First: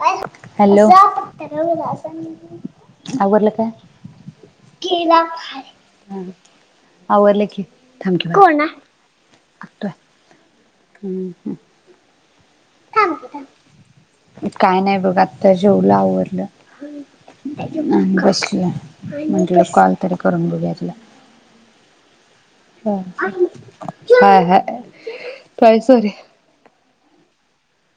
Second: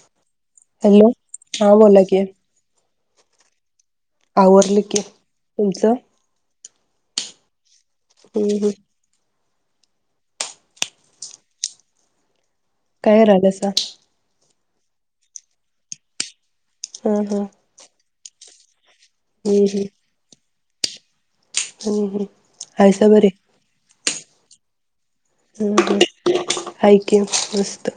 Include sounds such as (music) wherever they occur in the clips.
अ (unintelligible) hello, हा बोला की आवरलय काय? आवरलं की तुमचं (inaudible) आवरलं की थांब की हम्म कोणाय हम् आतुय, हम्म हम् काय रायलसा? काय नाही बघ, आत्ता जेवलो आवरडलं हा हा ह- बस (inaudible) क (unintelligible) म्हंटलं, हम्म हम् कॉल तरी करून बघूयात हम्म हम् (unintelligible) हम् हाय हाय काय हम् सॉरी हम् हाय की मस्त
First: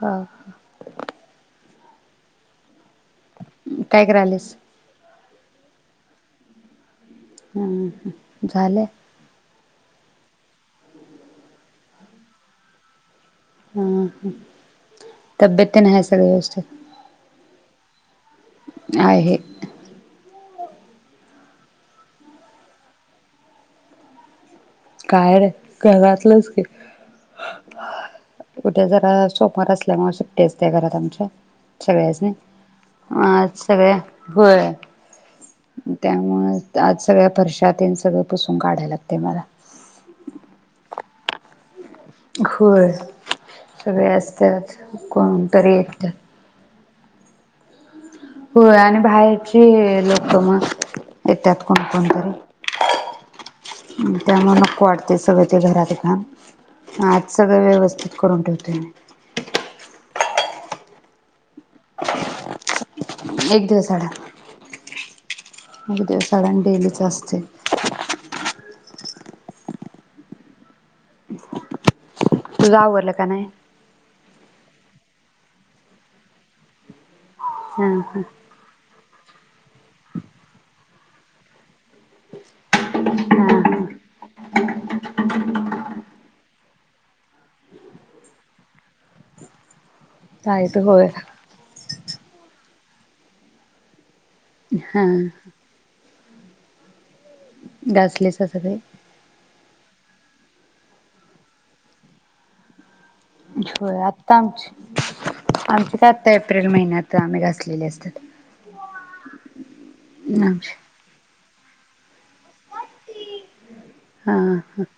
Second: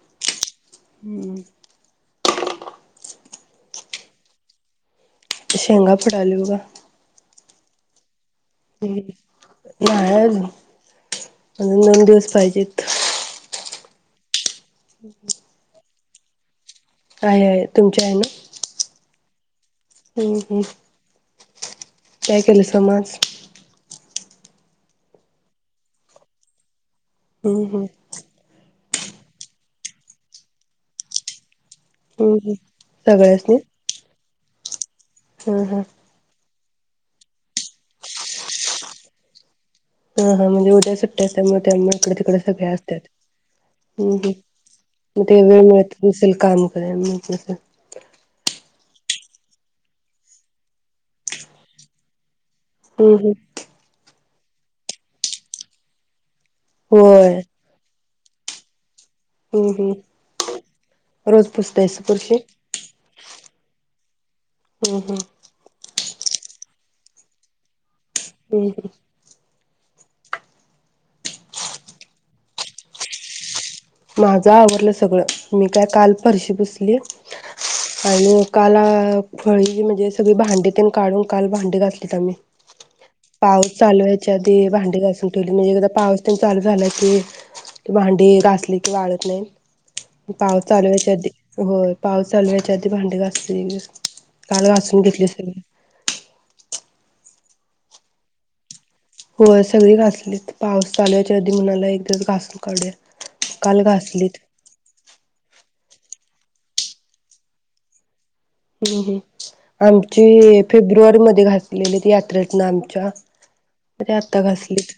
हा, ह हम्म काय करायलीस? शेंगा फोडायलोय ग हम् हम् झालें नाय अजून, अजून दोन दिवस पाहिजेत. हम हम तब्येतीन हायस (unintelligible) आहे, आहे तुमच्या हाय ना आहे हम्म हम्म काय केलंस म आज? काय नाय घरातलंच केलं हम्म हम्म कुठे जरा सोपा नसल्यामुळे सुट्टीच असते घरात आमच्या सगळ्यासनी हम्म हम्म आज सगळ्यासनी सगळ्या व्हय हा हा त्यामुळ आज सगळ्या फरशा तेन सगळं पुसून काढायला लागतय मला (unintelligible) मग तिकडे सगळे होय असत्यात सगळे हम्म हम्म असतात मग ते वेळ कोणतरी मिळत येतात नसेल काम (unintelligible) होय आणि बाहेरची लोक मग येत्यात कोण कोण घरी हम्म हम्म. त्यामुळ नको वाटतय सगळं ते घरातल काम आज होय सगळं व्यवस्थित करून ठेवते मी. हम्म हम्म रोज पुसतेस फरशी एक हम्म हम्म. मग देव साडण डेलीच असतय. हम्म हम्म तूज आवरलं का नाय? माझं आवरलं सगळं मी काय काल फरशी फुसली. हां हां आणि एकाला फळी म्हणजे सगळी भांडी पण काढून काल भांडी घातलीत आम्ही हां पाऊस हां चालू व्हायच्या आधी भांडी घासून ठेवली म्हणजे एकादा पाऊस पण चालू झाल की की भांडी घासली वाळत नाही. पाऊस चालतं चालू व्हायच्या होय आधी होय पाऊस चालू व्हायच्या आधी भांडी घासते ग काल घासून हा घेतली सगळी. घासले सगळे होय सगळी घासलीत पाऊस चालू व्हायच्या आधी म्हणलं की एक दिवस घासून काढू या. होय आता आमची, आमची आता एप्रिल महिन्यात आम्ही घासलेली असतात. हम्म हम्म आमची आमचे फेब्रुवारी मध्ये घास गेले ते यात्रेत न आन चहा. ते हा आत्ता हा घासलीत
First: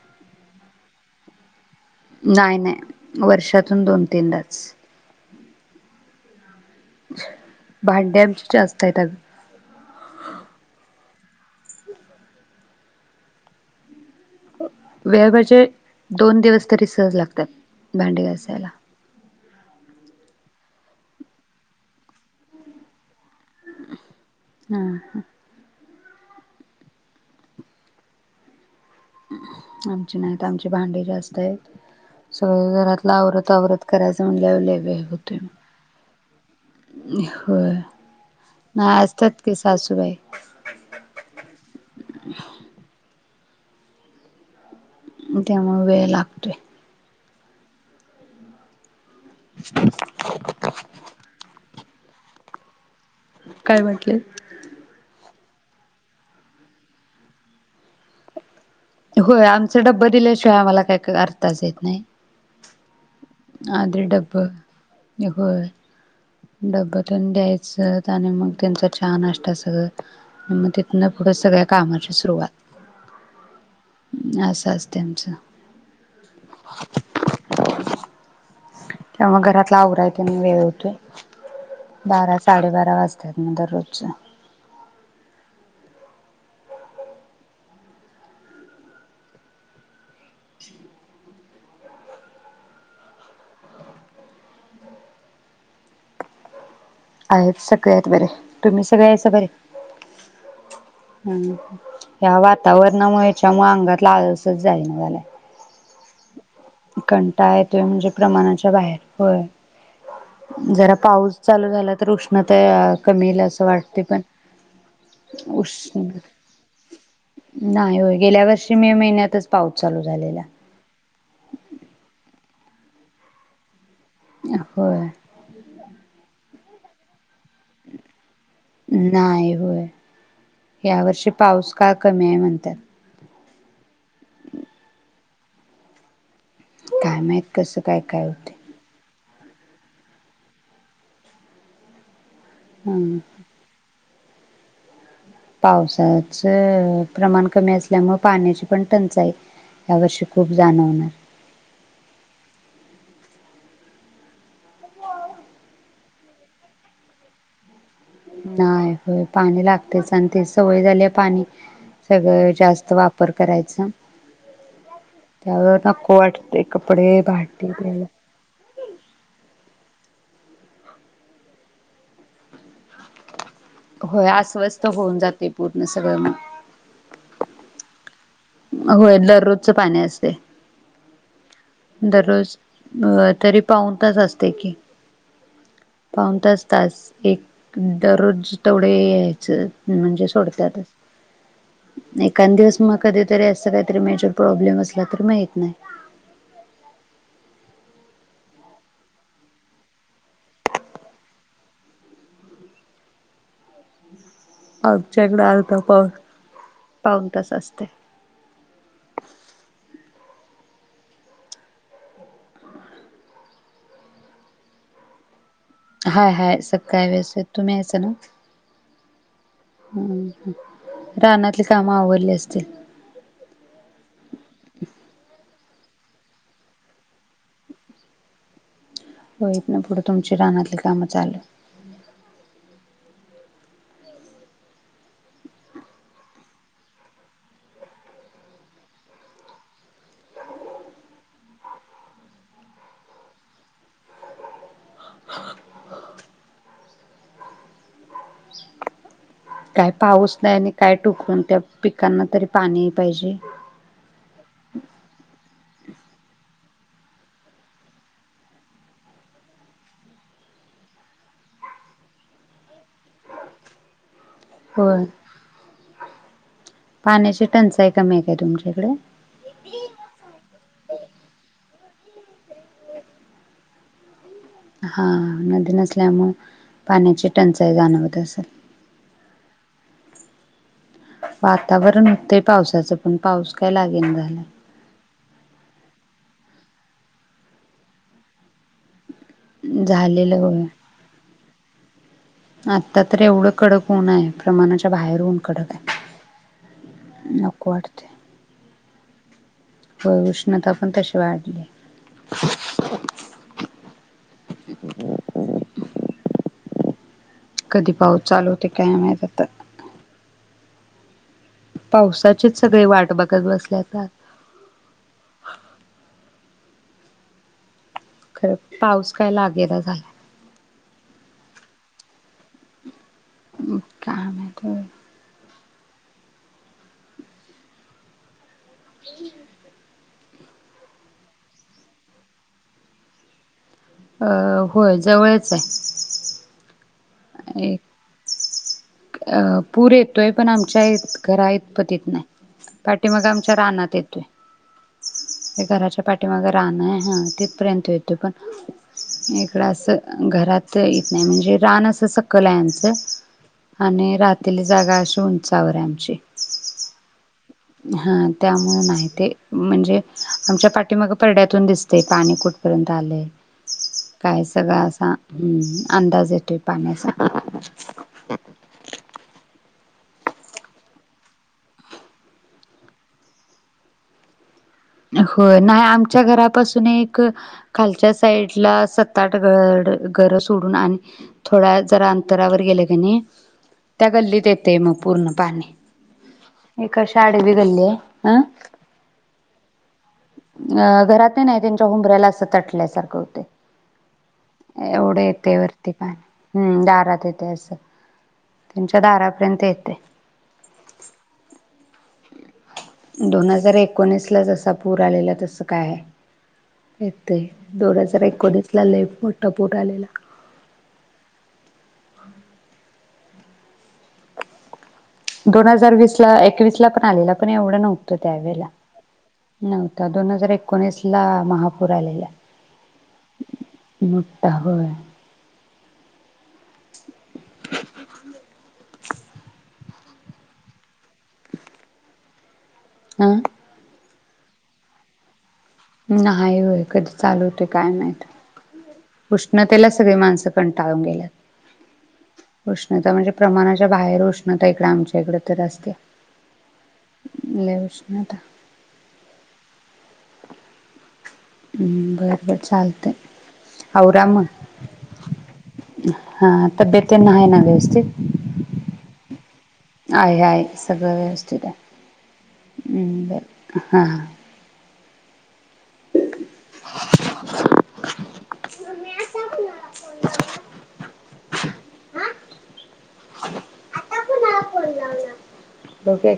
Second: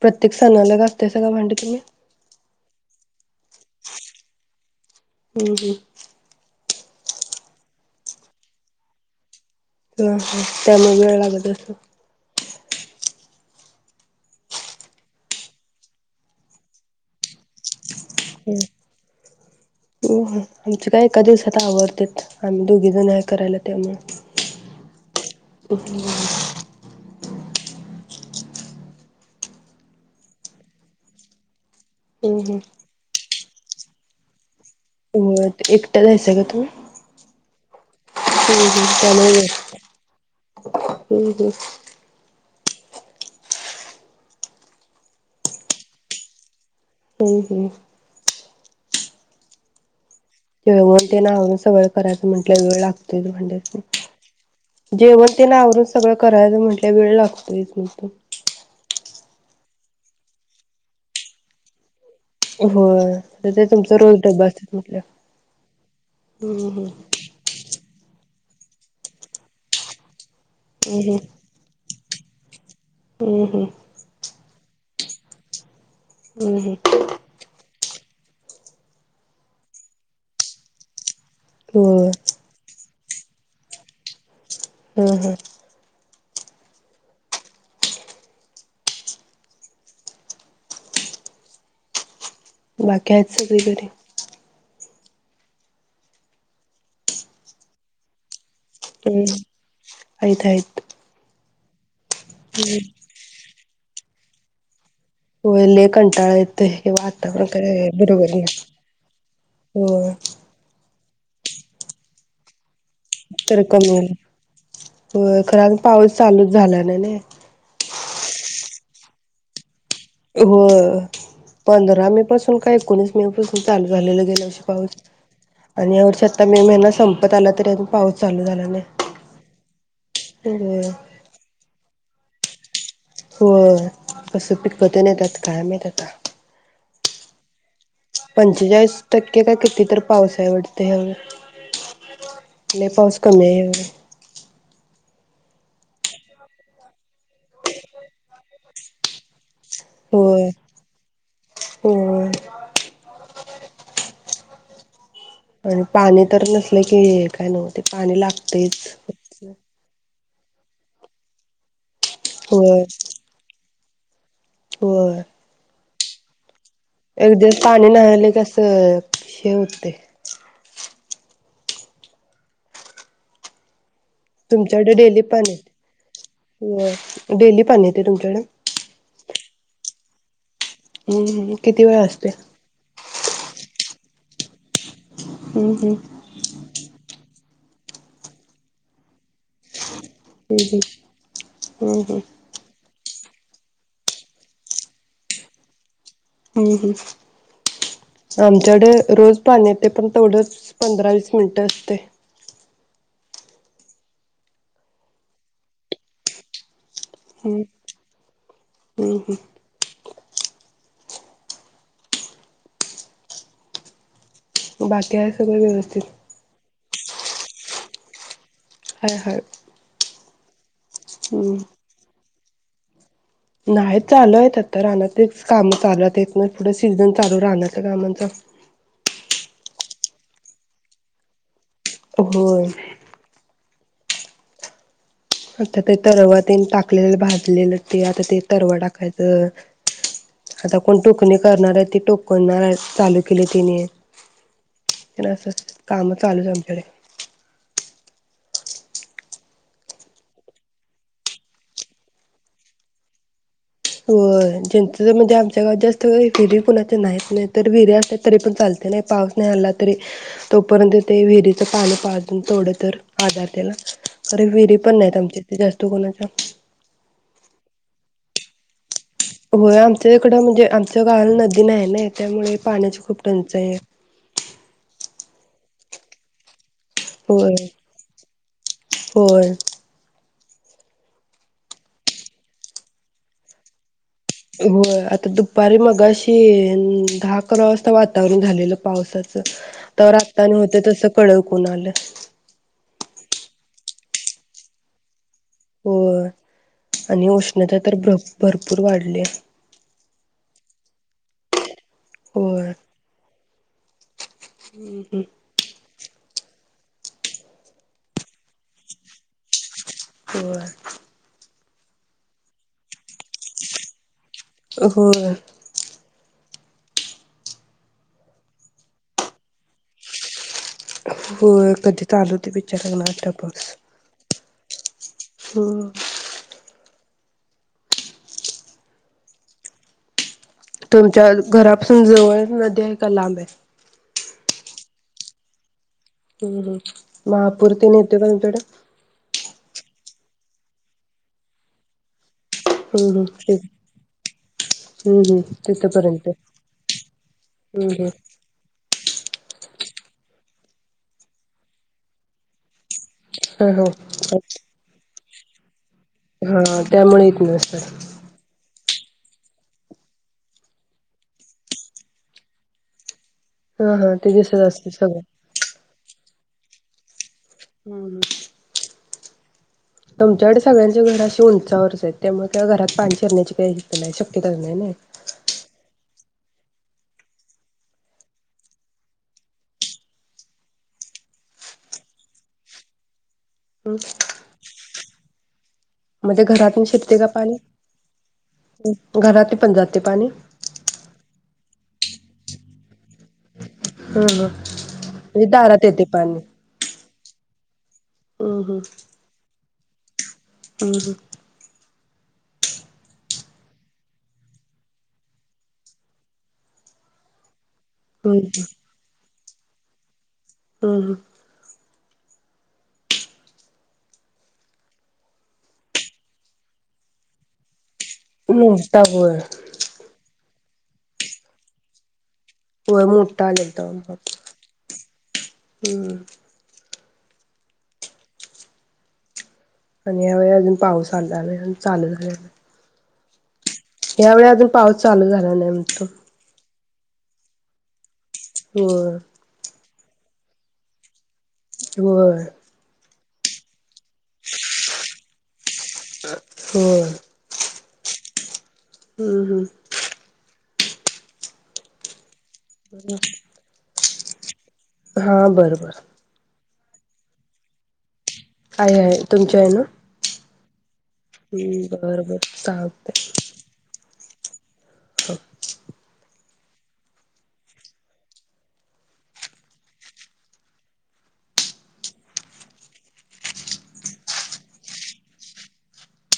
प्रत्येक सणाला घासताय सा काय भांडी तुम्ही? नाही नाही वर्षातून दोन तीनदाच हम्मं हम्मं. भांडे आमची जास्त आहेत अगं. ह ह त्यामुळे (inaudible) वेळ म्हणजे, दोन दिवस तरी सहज लागत्यात. भांडी घासायला. हम हम्म. आमचं काय एका दिवसात आवरत्यात. आम्ही दोघी जण हाय. करायला त्यामुळं. हा ह. आमची नाहीत. आमची भांडी जास्त हाईत. हम्म सगळं घरातलं आवरत कवर्रत करायचं म्हनल्यावर लई हु व्हय एकट्यास हायसा काय तूमी? होय. हम्म हम्म नाही असतात चालेल. की सासूबाई हम्म हम्म. त्यामुळं वेळ लागतोय. हम हम. (unintelligible) केळवन तेन आवरून सगळं करायचं म्हटलं वेळ ला काय म्हटले जेवण ते नावरून सगळं करायच म्हंटल्या वेळ लागतोयच त होय आमचा डब्ब दिल्याशिवाय आम्हाला काही का अर्थच येत नाही. होय ते तुमचा आधी रोज डब्ब. डबा असतात म्हटल्यावर होय हम्म डब्बतेन द्यायचंत आणि मग त्यांचा च्या नाष्टा सगळं म तिथनं पुढं सगळ्या कामाची सुरुवात हम् हम. असं असतंय आमचं. हं हम्म. त्यामुळं घरातलं आवराय तेन वेळ हुतोय. होय बारा, साडे-बारा वाजता. त्यानंतर रोजचं. हम्म हम. बाकी आहेत सगळी बरी? आहेत सगळे आहेत बरे. तुम्ही सगळे हम्म आहेस बरी आहेत आहेत ह वातावरणामुळेच्यामुळे अंगात लालसच जाईना झालाय. होले कंटाळ कंटाळा येतोय म्हणजे प्रमाणाच्या बाहेर होय होय जरा पाऊस चालू झाला तर उष्णता कमी येईल तर असं कमी वाटते होइल पण होय खर उष्ण पाऊस चालूच झाला नाही नी. नाही होय गेल्या वर्षी मे महिन्यातच पाऊस. चालू झालेला. हो. पंधरा मे पासून काय एकोणीस मे पासून चालू झालेलं गेला वर्षी पाऊस होय आणि या वर्षात? आता मे महिना संपत आला तरी अजून पाऊस चालू झाला नाही होय नाही या वर्षी पाऊस का कमी आहे म्हणत्यात. होय. कसं पिकतेन येतात. काय माहित आाता? काय माहित कस? पंचेचाळीस टक्के. किती तर पावस आहे वाटतंय ह्या वर्षी लई हम्म पाऊस कमी हाय ह्या वेळी. पावसाच प्रमाण कमी असल्यामुळे पाण्याची पण टंचाई. यावर्षी होय खूप जाणवणार. पण पाणी तर नसले की काय नव्हते. नाही होय पाणी लागतयच. आणि ते सवय झाल्या पाणी सगळं होय जास्त वापर करायचा. होय त्यामुळे (unintelligible) वट. एक दिवस पाणी नाही आलकी आस हे होतय. होय अस्वस्थ तुमच्याकडे होऊन डेली जाते पाणी पूर्ण सगळं मग येतय डेली पाणी येतय तुमच्याकड होय दररोजचं पाणी असतय हम्म हम्म किती वेळा असते दररोज अ तरी पाऊन तास असतय की हम्म हम्म पाऊनतास तास एक दररोज तेवढ ये यायचं म्हणजे हम्म सोडत्यातच, हम्म हम्म एकांद दिवस मग कधीतरी अस काहीतरी मेजर प्रॉब्लेम असला तर माहीत नाही हम्म हम् आमच्याकडे रोज पाणी येतय पण तेवढंच पंधरा वीस मिनटं असतय. आमच्या कड अर्धा -पाउन पाऊन तास हम्म असतय. हम्म बाकी आहिस सगळ व्यवस्थित? काय व्यवस्थित, तुम्ही हायसा नव्हं? हाय हाय हम हम्म रानातली कामं आवरली असतील? नाही आहेत चालू आता हितन पुढ सीझन चालु रानातल्या कामांचा होय इथणं पुढ तुमची रानातली कामं चालू होय आता ते तरवा तने टाकलेलं भाजलेलं ते आता ते तरवा टाकायचं, आता कोण टोकणी करणार आहय ते टोकणार हाय चालू केले तिन अस काम चालू आमच्याडे काय पाऊस नाही आणि काय टोकून त्या पिकांना तरी पाणी पाहिजे. होय ज्यांच म्हणजे आमच्या गावात जास्त विहिरी कुणाचे नाहीत नाही तर विहिरी असल्या तरी पण चालते नाही पाऊस नाही आला तरी तोपर्यंत ते विहिरीच पाणी पाजून थोड तर आधार त्याला अरे विहिरी पण होय नाहीत आमच्या इथे तर इथ कुणाच्या पाण्याची टंचाई कमी आहे काय तुमच्याकड होय आमच्या इकडं म्हणजे आ आमच्या गावाला नदी नाहय नाई त्यामुळे पाण्याची खूप टंचाई आहे. हा नदि नसल्यामुळ पाण्याची होय टंचाई जाणवत असल होय. वातावरण होतंय पावसाचं पण पाऊस काय लागेना झा होय आता दु दुपारी मगाशी दहा -अकरा वाजता वातावरण झालेलं पावसाच तवर झालेलं आता आणि होय होते तस कळ ऊन आलं. आता तर एवढं कडक ऊन आय प्रमाणाच्या बाहेर ऊन कडक होय आणि आहे नको उष्णता तर भृ वाटतंय भरपूर वाढल्या नंतर पण तशी वाढली होय हम्म हम्म कधी पाऊस चालू होतोय काय माहित आता होय पावसाचेच सगळे वाट बघ गप बसलयात आत होय खरं पाऊस काय लागेना झालाय. होय कधी चालु होतोय बिचारा खुनाला ठाऊक. काम आहे. हो (unintelligible) हो. (inaudible) तुमच्या घरापासून जवळ नदी आहे का लांब आहे. अ होय जवळच आहे. हम्म हम्म महापूर तेन एक येतोय काय तुमच्याकडं. पूर येतोय पण आमच्या घरा इतपतीत येत नाही. हम्म पाठीमाग हम्म आमच्या ठीक रानात येतोय. हम्म हम्म घराच्या तिथपर्यंत पाठीमाग रान आहे. हा तिथपर्यंत हम्म हम्म येतोय. पण? इकडं असं घरात येत नाही म्हणजे रान असं सकल आहे आमच. ह (inaudible) आणि राहतेली जागा असून चचाौरा्याम (unintelligible) हा त्यामुळे येत नस हा त्या माहिती आहे ते म्हणजे आमच्या पाठीमाग परड्यातून दिसते पाणी कुठपर्यंत आलय. हा हा ते काय दिसत सगळं असते असा हम् अंदाज येत ते पाण्यासा हम ह (unintelligible) तुमच्याकडे सगळ्यांच्यी घर अशी उंचावरच आहेत. त्यामुळे ते घरात पाणी शिरण्याची काही नाही शक्यता हो नाही आम च्या घरापासून एक खालच्या साईड ला सत -आठ गड घर सोडून आणि थोड्या जरा अंतरावर गेलं कणी त्या गल्लीत येतेय मग. पूर्ण पाणी. म ते घरातून एक अशी शिरते का आडवी पाणी गल्ली आहे घरातणी पण जात अ घरात नाही त्यांच्या ऊबंऱ्याला असं तटल्यासारखं होतय. हं हं एवढं म्हणजे येतय दारात वरती येते पाणी हम् दारात येतय असं त्यांच्या दारापर्यंत येत. ते - हम हम. दोन हजार एकोणीस ला जसा पूर आलेला तस काय येतय दोन हजार हं एकोणीस ला लई मोठ टपोट आलेला हम् ह हम दोन हजार वीस ला एकवीस ला पण आलेलं पण एवढं नव्हत हं त्यावेळेला, मोठा होय नव्हता दोन् हजार एक एकोणीस ला महापूर आलेला व्हय मोठा आलेल त हम् मोठा होय (inaudible) आणि ह्यावेळी अजून पाऊस आला नाय अन् चालू झाला नाय. आ यावेळे अजून पाऊस चालू झाला नाही म्हणतो नाही व्हय कधी चालू होते काय माहित? होय उष्णतेला सगळी माणसं पण कंटाळून गेल्यात? होय उष्णता म्हणजे प्रमाणाच्या बाहेर उष्णता इकडें आमच्या इकड तर असते होय. (inaudible) हम्म हम्म हम्म, बर बर चालतय आवरा म हा बरोबर तब्येत तेन हाय ना व्यवस्थित आहे आहे, तुमच्या आहे ना.? आहे आहे सगळं व्यवस्थित् ये हम्म बरं बरं चालतंय हम, बर हा हो (unintelligible) फ ला आताला कोणाला फोन लावणार?